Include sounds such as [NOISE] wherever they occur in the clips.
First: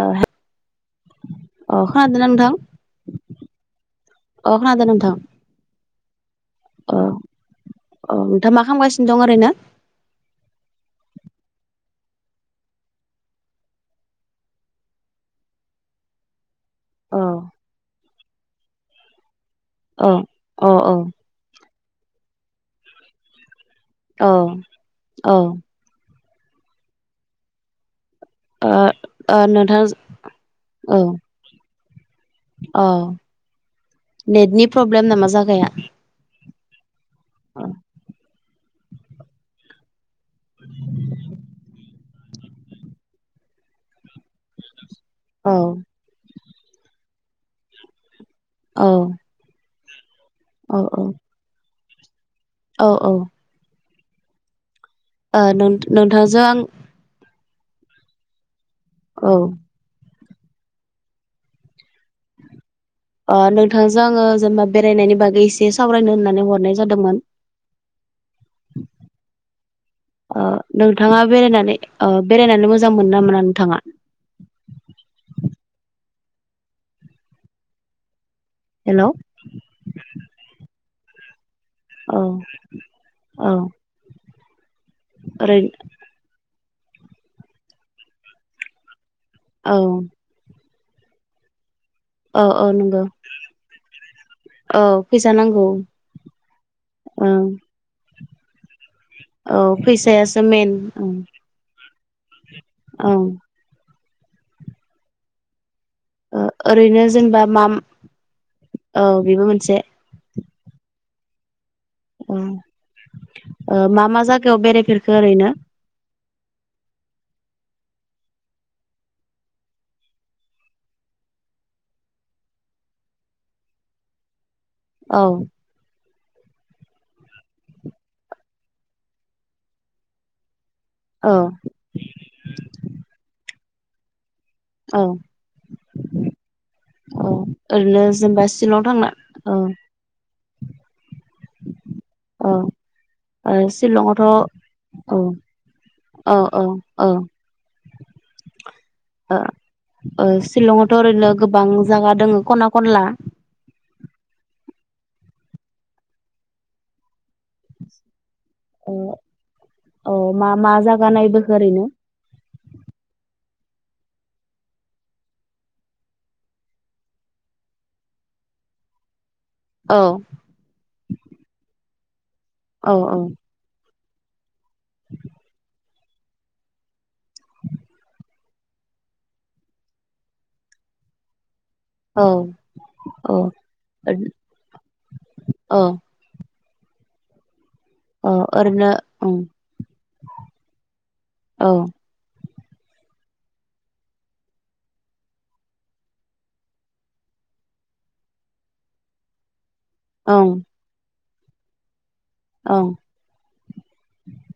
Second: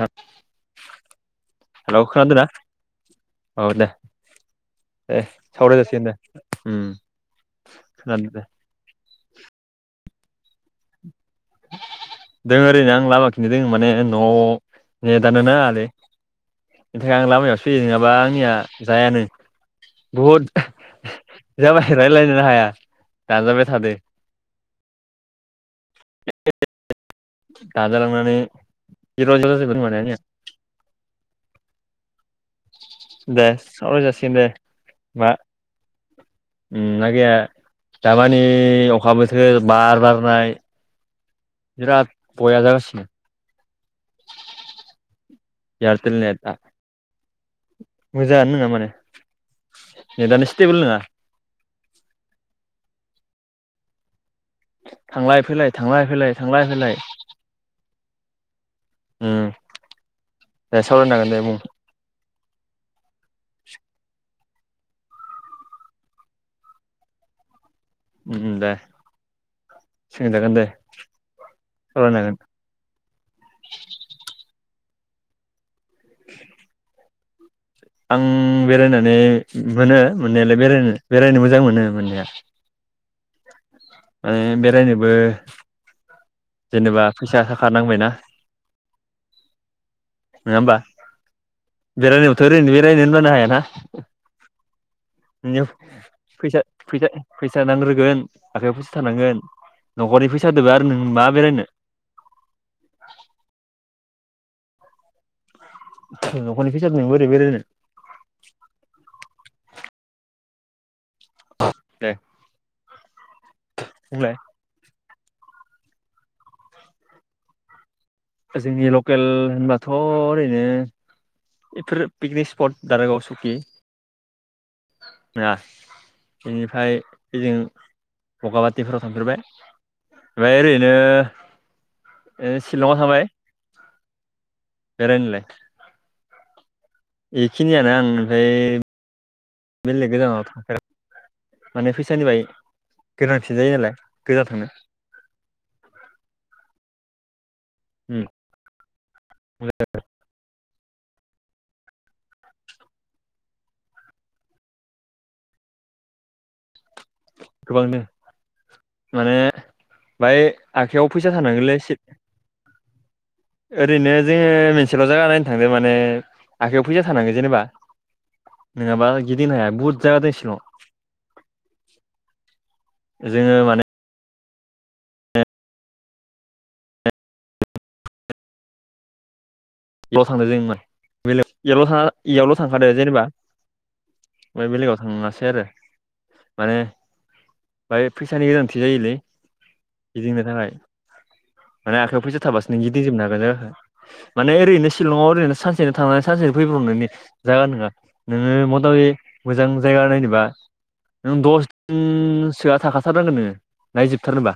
ओ अ हेल' खोनादोंना खोदोना? नोंथां औ दे अ खोनादों नोंथां दे सावराय जासिगोन दे। उम औ औ खोनादों दे नोंथाङा मा खालामगासिनो दं ओरैनो दों ओरैनो आं लामा खिनो दं माने न' आव नेदानो नाङालै। बेनि थाखाय औ आं लामायाव सो फैयो नङाबा आंनिया जायानो। औ बुहुद अ औ। जाबाय रायज्लायनोनो हाया दानजाबाय। थादो अ औ [UNINTELLIGIBLE] जालांनानै ओ नोंथां [UNINTELLIGIBLE] औ औ दे सावराय जासिगोन दे नेटनि प्रब्लेम नामा मा जागाया उम ना गैया औ दामानि अखा बोथोर बार बार नाय बिराद बया जागासिनो। औ इयारठेल नेट आ मोजाङानो नङा औ माने नेट आनो औ स्टेबोल नङा औ औ ओ थांलाय फैलाय थांलाय फैलाय नोंथांजों आं थांलाय फैलाय उम औ दे सावरायनो हागोन दे बुं आं नोंथांजों आङो जेनेबा बेरायनायनि बागै एसे सावरायनो होननानै हरनाय जादोंमोन। उम उम दे ओ सोंजागोन दे नोंथाङा बेरायनानै ओ सावरायनो हागोन बेरायनानै मोजां मोनो ना मोना नोंथाङा? [INAUDIBLE] आं हेलौ बेरायनानै मोनो मोननायालाय बेरायनो बेरायनो मोजां मोनो औ मोननाया औ माने बेरायनोबो ओरै जेनेबा फैसा थाखा नांबायना औ नङा होमबा बेरायनोबोथ' औ औ ओरैनो बेरायनो नंगौ होनबानो हायाना औ फैसा नांगौ फैसा फैसा ओं फैसा नांग्रोगोन आखाइयाव फैसा थानांगोन औ न'खरनि फैसायासो मेन फैसादोबो आरो नों मा बेरायनो औ न'खरनि फैसादो ओरैनो नों बोरै जेनेबा बेरायनो मा औ बेबो मोनसे दे ओ मा मा बुंलाय जायागायाव बेरायफेर खो ओरै नो जोंनि लकेल होनबाथ' ओरैनो बेफोर पिकनिक स्पट दारागाव सुकि औ [UNINTELLIGIBLE] बेनिफ्राय जों बगामाथिफोराव थांफेरबाय ओमफ्राय ओरै बिदिनो औ ओ सिलंआव थांबाय औ बेरायनोलाय औ बेखिनियानो ओरैनो आं जेनेबा ओमफ्राय शिलं थांना औ बेलेग गोजानाव थांफेराखै माने फैसानि बाइ औ ओ गोनांथि जायो नालाय शिलंआवथ' औ गोजान थांनो औ औ औ उम ओ ओ शिलं आव थ' ओरैनो गोबां जागा दोङो खना खनला गोबांनो ओ ओ मा मा आखाइयाव जागा फैसा नायबोखो थानांगोनलै ओरैनो [INAUDIBLE] एसे। ओरैनो जोङो मोनसेल' जायगा नायनो थांदो माने आखाइयाव फैसा थानांगौ जेनेबा नोङाबा गिदिंनो हाया औ बहुद जायगा दै सिङाव औ औ जोङो माने ल थांदों जों [UNINTELLIGIBLE] बेलेग यावल थाङा औ इयावल' थांखादो जेनेबा औ ओमफ्राय बेलेगाव थाङासै आरो माने बाय औ फैसानि गोनांथि ओरैनो जायोलै ओं गिदिंनो थाखाय औ माने आखायाव फैसा थाबासो नों गिदिं जोबनो हागोन जायगाखो माने ओरैनोशिलंआव ओरैनो सानसेनो थांनानै सानसेनो फैबाव नोंनि जागा नङा नोङो मथा म मोजां जाया नायनोबा ओं नों दस सोआ ओं थाखाथारनांगोन नोङो नायजोबथारनोबा।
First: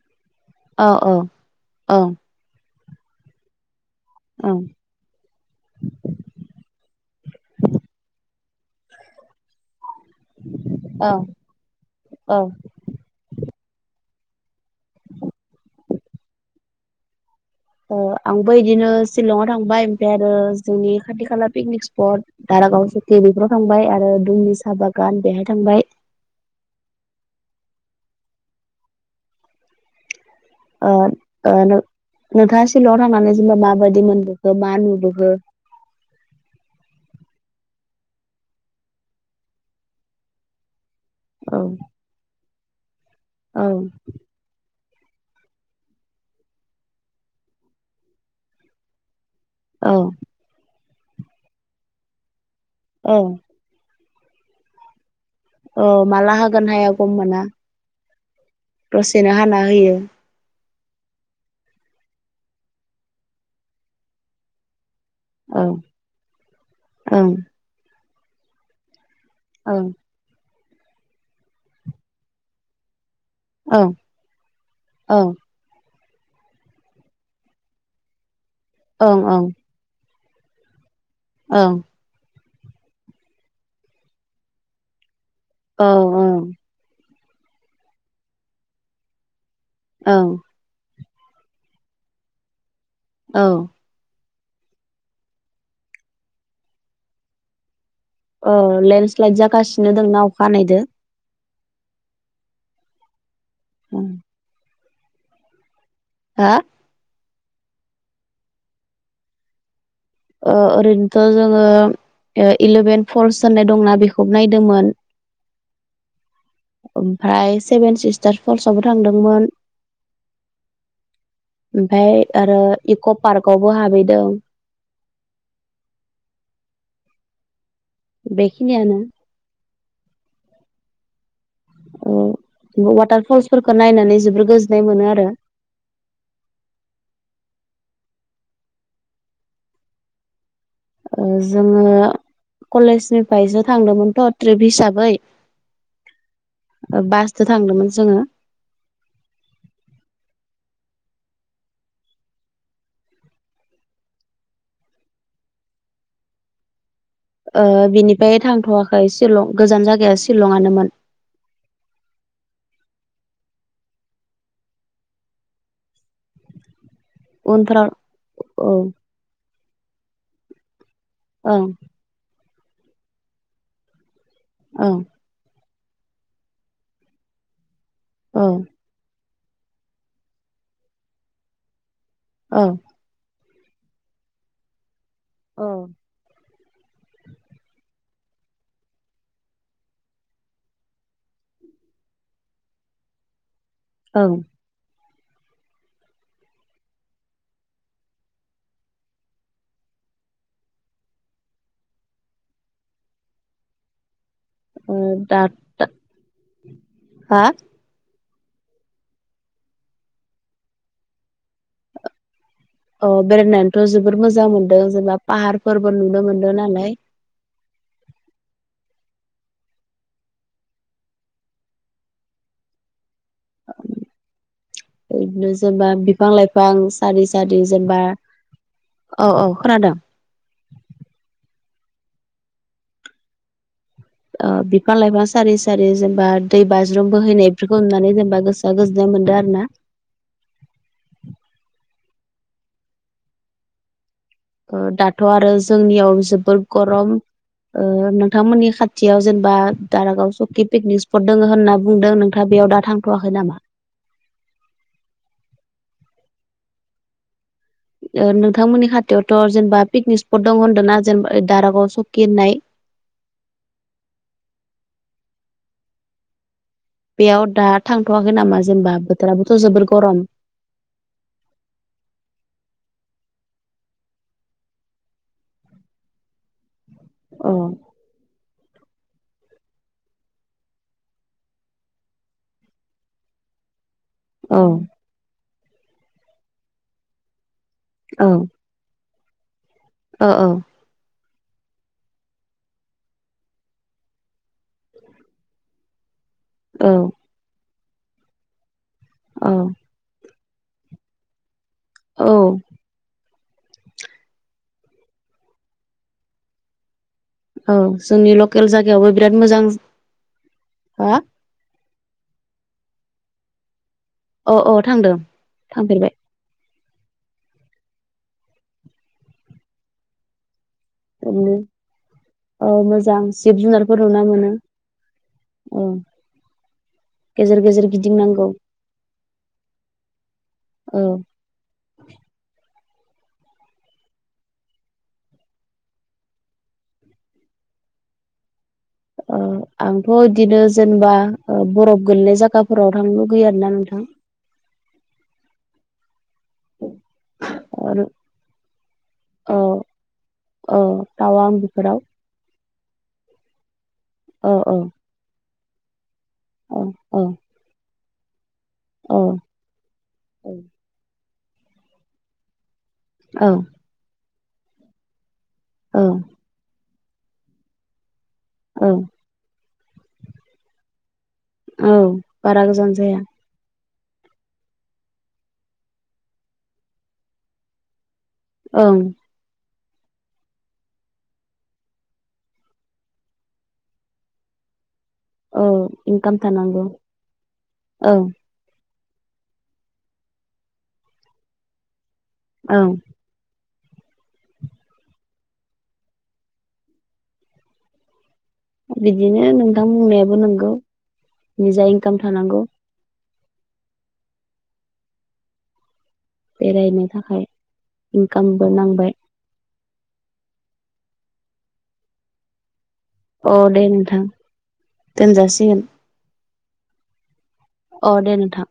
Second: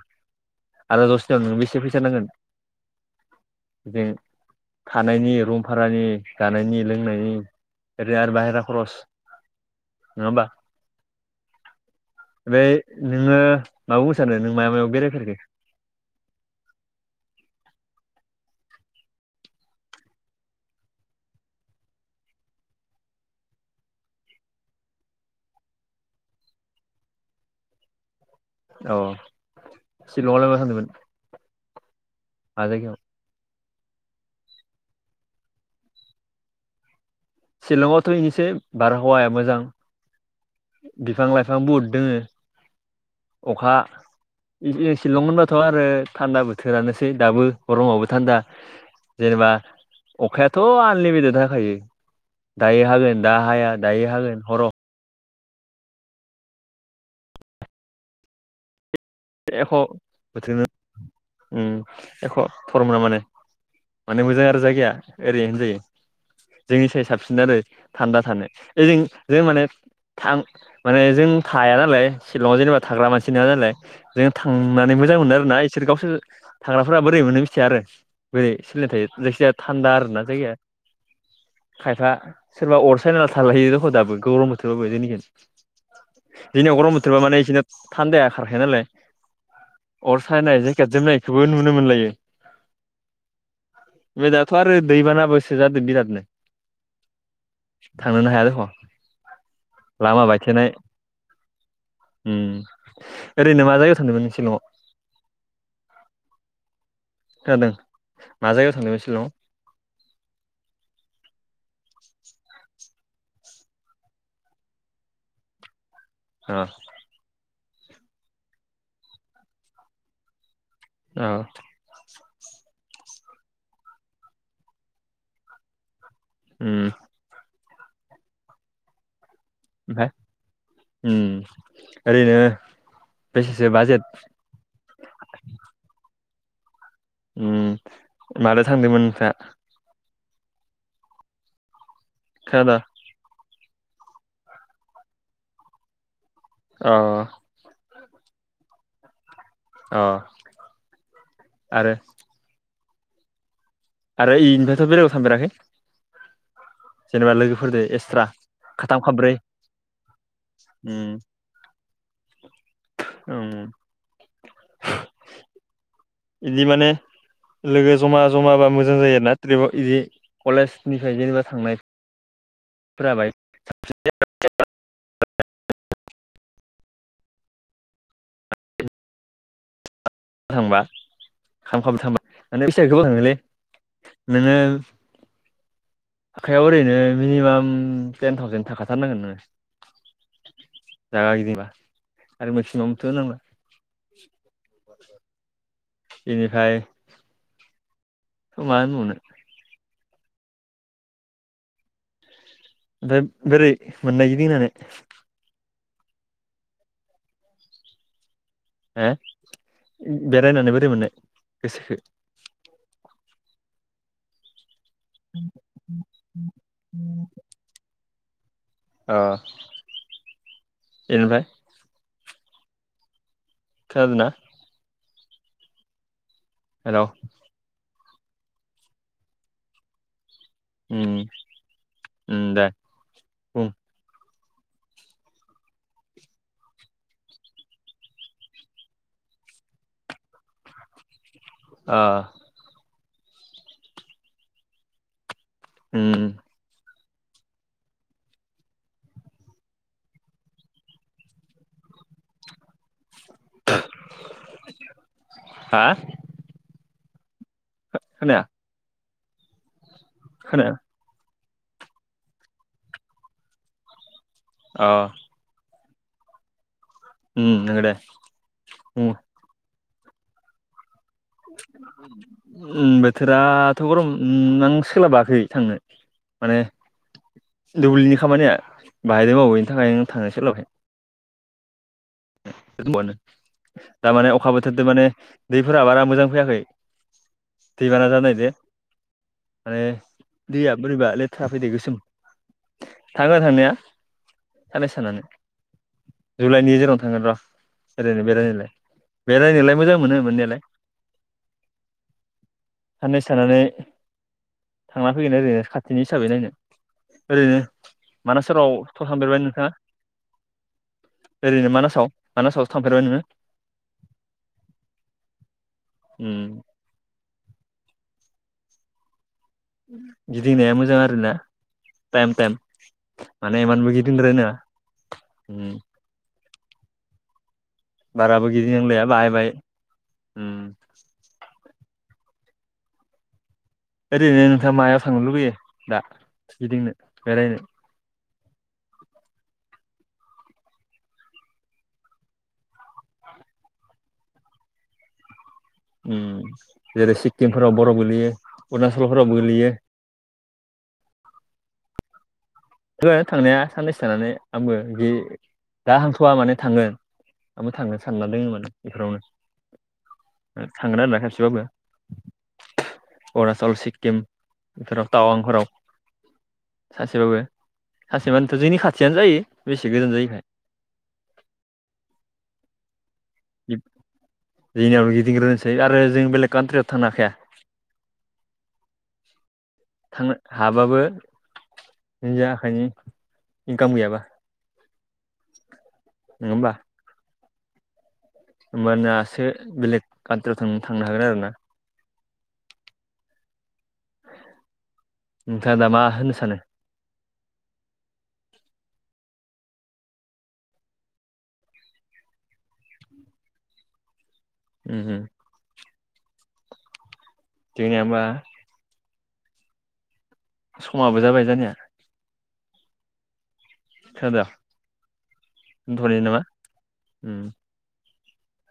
औ आरो औ दसनियाव नों बेसे फैसा ओं नांगोन? ओं [UNINTELLIGIBLE] थानायानायनि रुम भारानि जानायनि लोंनायनि ओरैनो आरो बाहेरा खरस नङा ओमबा? औ औ बेै नोङो म मोसानो नों मायाव मायाव बेरायफेरखो? आंबो बिदिनो सिशलंआव थांबाय ओमफ्राय आरो जोंनि खाथि खाला पिकनिक स्पट दार गाव सकि बेफोराव थांबाय आरो दुमनि साहा बागान बेहाय थांबाय। औ। ओ ओ मा नों-नोंथाङा जायगायाव सिलं थांनानै जेनेबा मा बादि मोनबोखौ मा नुबोखो? शिलंआवथ' इनोसै बारहावाया मोजां। बिफां लाइफां औ बुहुद दोङो। औ अखा फैगा शिलं होनबाथ आरो थान्दा बोथोरानोसै दाबो गरमावबो थान्दा। जेनेबा औ अखायाथ आनलिमिटेड हाखायो। दायो औ हागोन दा हाया दायो हागोन हराव औ माला हागोन हाया गम मोना। दसेनो हाना एख' होयो। बोथोरनो उम एख' थरमोना माने माने मोजां आरो जायगाया। ओरैनो औ जायो जोंनि सायाव ओं साबसिन आरो थान्दा थानो ओजों जों माने ओं थां माने जों थाया नालाय शिलंआव जेनेबा थाग्रा मानसि नङा नालाय ओं जों थांनानै मोजां ओं मोनो आरोना इसोर गावसोर थांग्राफोरा बोरै मोनो मिथिया आरो। बोरै सोलिनो थायो ओं ओं ओं जायखिजाया थान्दा आरोना जायगाया औ खायफा सोरबा अर साय नाला थालहयो दख' दाबो गौरब बोथोरावबो जोंनिखैजा औ ओं। जेनेबा माने बिसेनो थान्दाया खारखाया नालाय। अर ओं सायनाय जेकेट जोमनायखौबो नुनो मोनलायो। औ। बे दाथ' आरो दैबानाबोसो जादो बिरादनो। थांनोनो हाया ओ दखं लेन्डस्लाइद जागासिनो दंना लामा अखा बायथेनाय हानायदो उम ओरैनो मा जायगायाव थांदोंमोन नों सिलंआव? हा? खोनादों मा जायगायाव थांदोंमोन शिलंआव? ओरैनोथ' जोङो इलेभेन फल्स होननाय दंना बेखौबो नायदोंमोन। अ ओमफ्राय सेभेन सिस्टार फलसआवबो थांदोंमोन। औ। ओमफ्राय आरो इक' पार्क आवबो हाबहैदों। उम बेखिनियानो। ओमफाय उम ओ ओरैनो वाटार बेसेसो फल्सफोरखौ नायनानै बाजेट? जोबोर गोजोननाय मोनो आरो उम मादो थांदोंमोन ओमफ्राय? जोङो खोनादों कलेजनिफाय जों थांदोंमोनथ' ट्रिप हिसाबै अ बासजों थांदोंमोन। जोङो। अ आरो आरो इनिफायथ बेलेगाव थांफेराखै? जेनेबा लोगोफोरजों एक्सट्रा बिनिफ्राय थांथ'वाखै खाथाम खाब्रै शिलं गोजान जायगाया सिशलंङानोमोन। [INAUDIBLE] औ बिदि माने उनफोराव लोगो जमा जमाबा औ मोजां जायो आरोना ट्रिपआव बिदि कलेज निफ्राय जेनेबा ओं थांनाय फोराबाय साबसिन औ औ थांबा औ फैसाया गोबां थांङोलै नोंङो औ आखायाव ओरैनो मिनिमाम टेन थावजेन थाखाथारनांगोन नोङो। जागा गिदिबा आरो मेक्सिमामथ' नोङो औ [INAUDIBLE] बेनिफ्राय मा होनबावनो ओमफ्राय बेरै मोननाय गिदिंनानै अ दाथ हा हो बेरायनानै बोरै मोननाय गोसोखो अ बेरायनानैथ' जबोद मोजां मोनदों जेनेबा पाहारफोरबो नुनो मोनदों नालाय अ बेनिफ्राय खोनादों ना? बिदिनो जेनेबा बिफां लाइफां हेलौ सारि सारि जेनेबा औ औ खोनादों। उम उम दे बुं बिफां लाइफां सारि सारि जेनेबा दै बाज्रुम बोहैनाय बेफोरखौ ननानै जेनेबा गोसोआ गोजोननाय मोनो दो आरोना ओ दाथ' आरो उम जोंनियाव जोबोर गरम नोंथांमोननि खाथियाव जेनेबा दारागाव सकि पिकनिक स्पट दङ होनना बुंदों नोंथा बेयाव दा थांथ'वाखै नामा? हा ओ खोनाया नोंथांमोननि खाथिथाययावथ' जेनेबा पिकनिक स्पट दं खोनाया होनदों ना जेनेबा ओ दारा गाव सकि होननाय औ बेयाव दा नंगौ दे थांथवाखै नामा जेनेबा उम बोथोराबोथ' जोबोर गरम बोथोराथ' गरम आं सोलाबाखै थांनो। माने औ दुब्लिनि खामानिया बाहायदों मावो बेनि थाखायनो थांनो सोलाबाखै नो दा माने अखा औ बोथोरदो माने दैफोरा बारा मोजां फैयाखै दैबाना औ जानायदो। माने औ दैया बोरैबा लेथ थाफैदो गोसोम थाङो थांनाया साननैसो थानानै जुलाइनि औ जेनबा ओरैनो बेरायनायलाय औ बेरायनोलाय मोजां मोनो मोननायलाय औ मैसानानै थांना फैगोन ओरैनो खाथिनि हिसाबै नायनो ओरैनो औ जोंनि मानस लकेल फोराव जायगायावबो बिराद थांफेरबाय मोजां नोंथाङा हा ओरैनो मानास मानासावसो थांफेरबाय नोङो औ औ थांदों थांफेरबाय उम गिदिंनाया मोजां आरोना टाइम टाइम नो मोजां माने जिब इमानबो जुनारफोर नुना मोनो गिदिंद्रायनाङा उम औ गेजेर गेजेर गेजेर गिदिं बाराबो नांगौ गिदिंनांलाया बाहाय बाहाय उम औ ओरैनो नोंथाङा मायाव थांनो लुबैयो दा गिदिंनो बेरायनो आंथ' बिदिनो जेनेबा बरफ गोलैनाय जायगाफोराव थांनो लुगैयो आरोना नोंथां [INAUDIBLE] जेरै सिक्किमफोराव बर आरो गोगलैयो अरुणचलफोराव औ गोलैयो औ थावां आं बेफोराव थानो थांनाया साननैसो थानानै औ आंबो जि दा हां थुवा माने थांगोन औ औ आंबो थांनो सानना ल माने बेफोरावनो औ थांगोन आरोना खेबसेबाबो औ अरुणाचल सिक्किम बेफोराव टावांफोराव औ सानसेबाबो सानसेमानोथ जोंनि खाथियानो जायो बेसे गोजान जायोखाय औ बारा गोजान जाया जोंनियाव गिदिंग्रोसै आरो जों बेलेग काान्ट्रियाव थांनो हाखाया ओं थांनो हाबाबो निज आखाइनि इनकाम गैयाबा औ इनकाम नङा होमबा थानांगौ औ होमबानासो बेलेग कट्रिाव थांनो थांनो हागोन आरो ना औ नोंथाङा दा मा होननो सानो बिदिनो नोंथां बुंनायाबो नोंगौ निजा इनकाम थानांगौ ओ ओ बेरायनो थाखाय जोंनिया होमबा इनकामबो नांबाय समाबो जाबाय जानाया अ दे नोंथां खोनादों दोनजासिगोन दोनथ'नो नामा उम अ दे नोंथां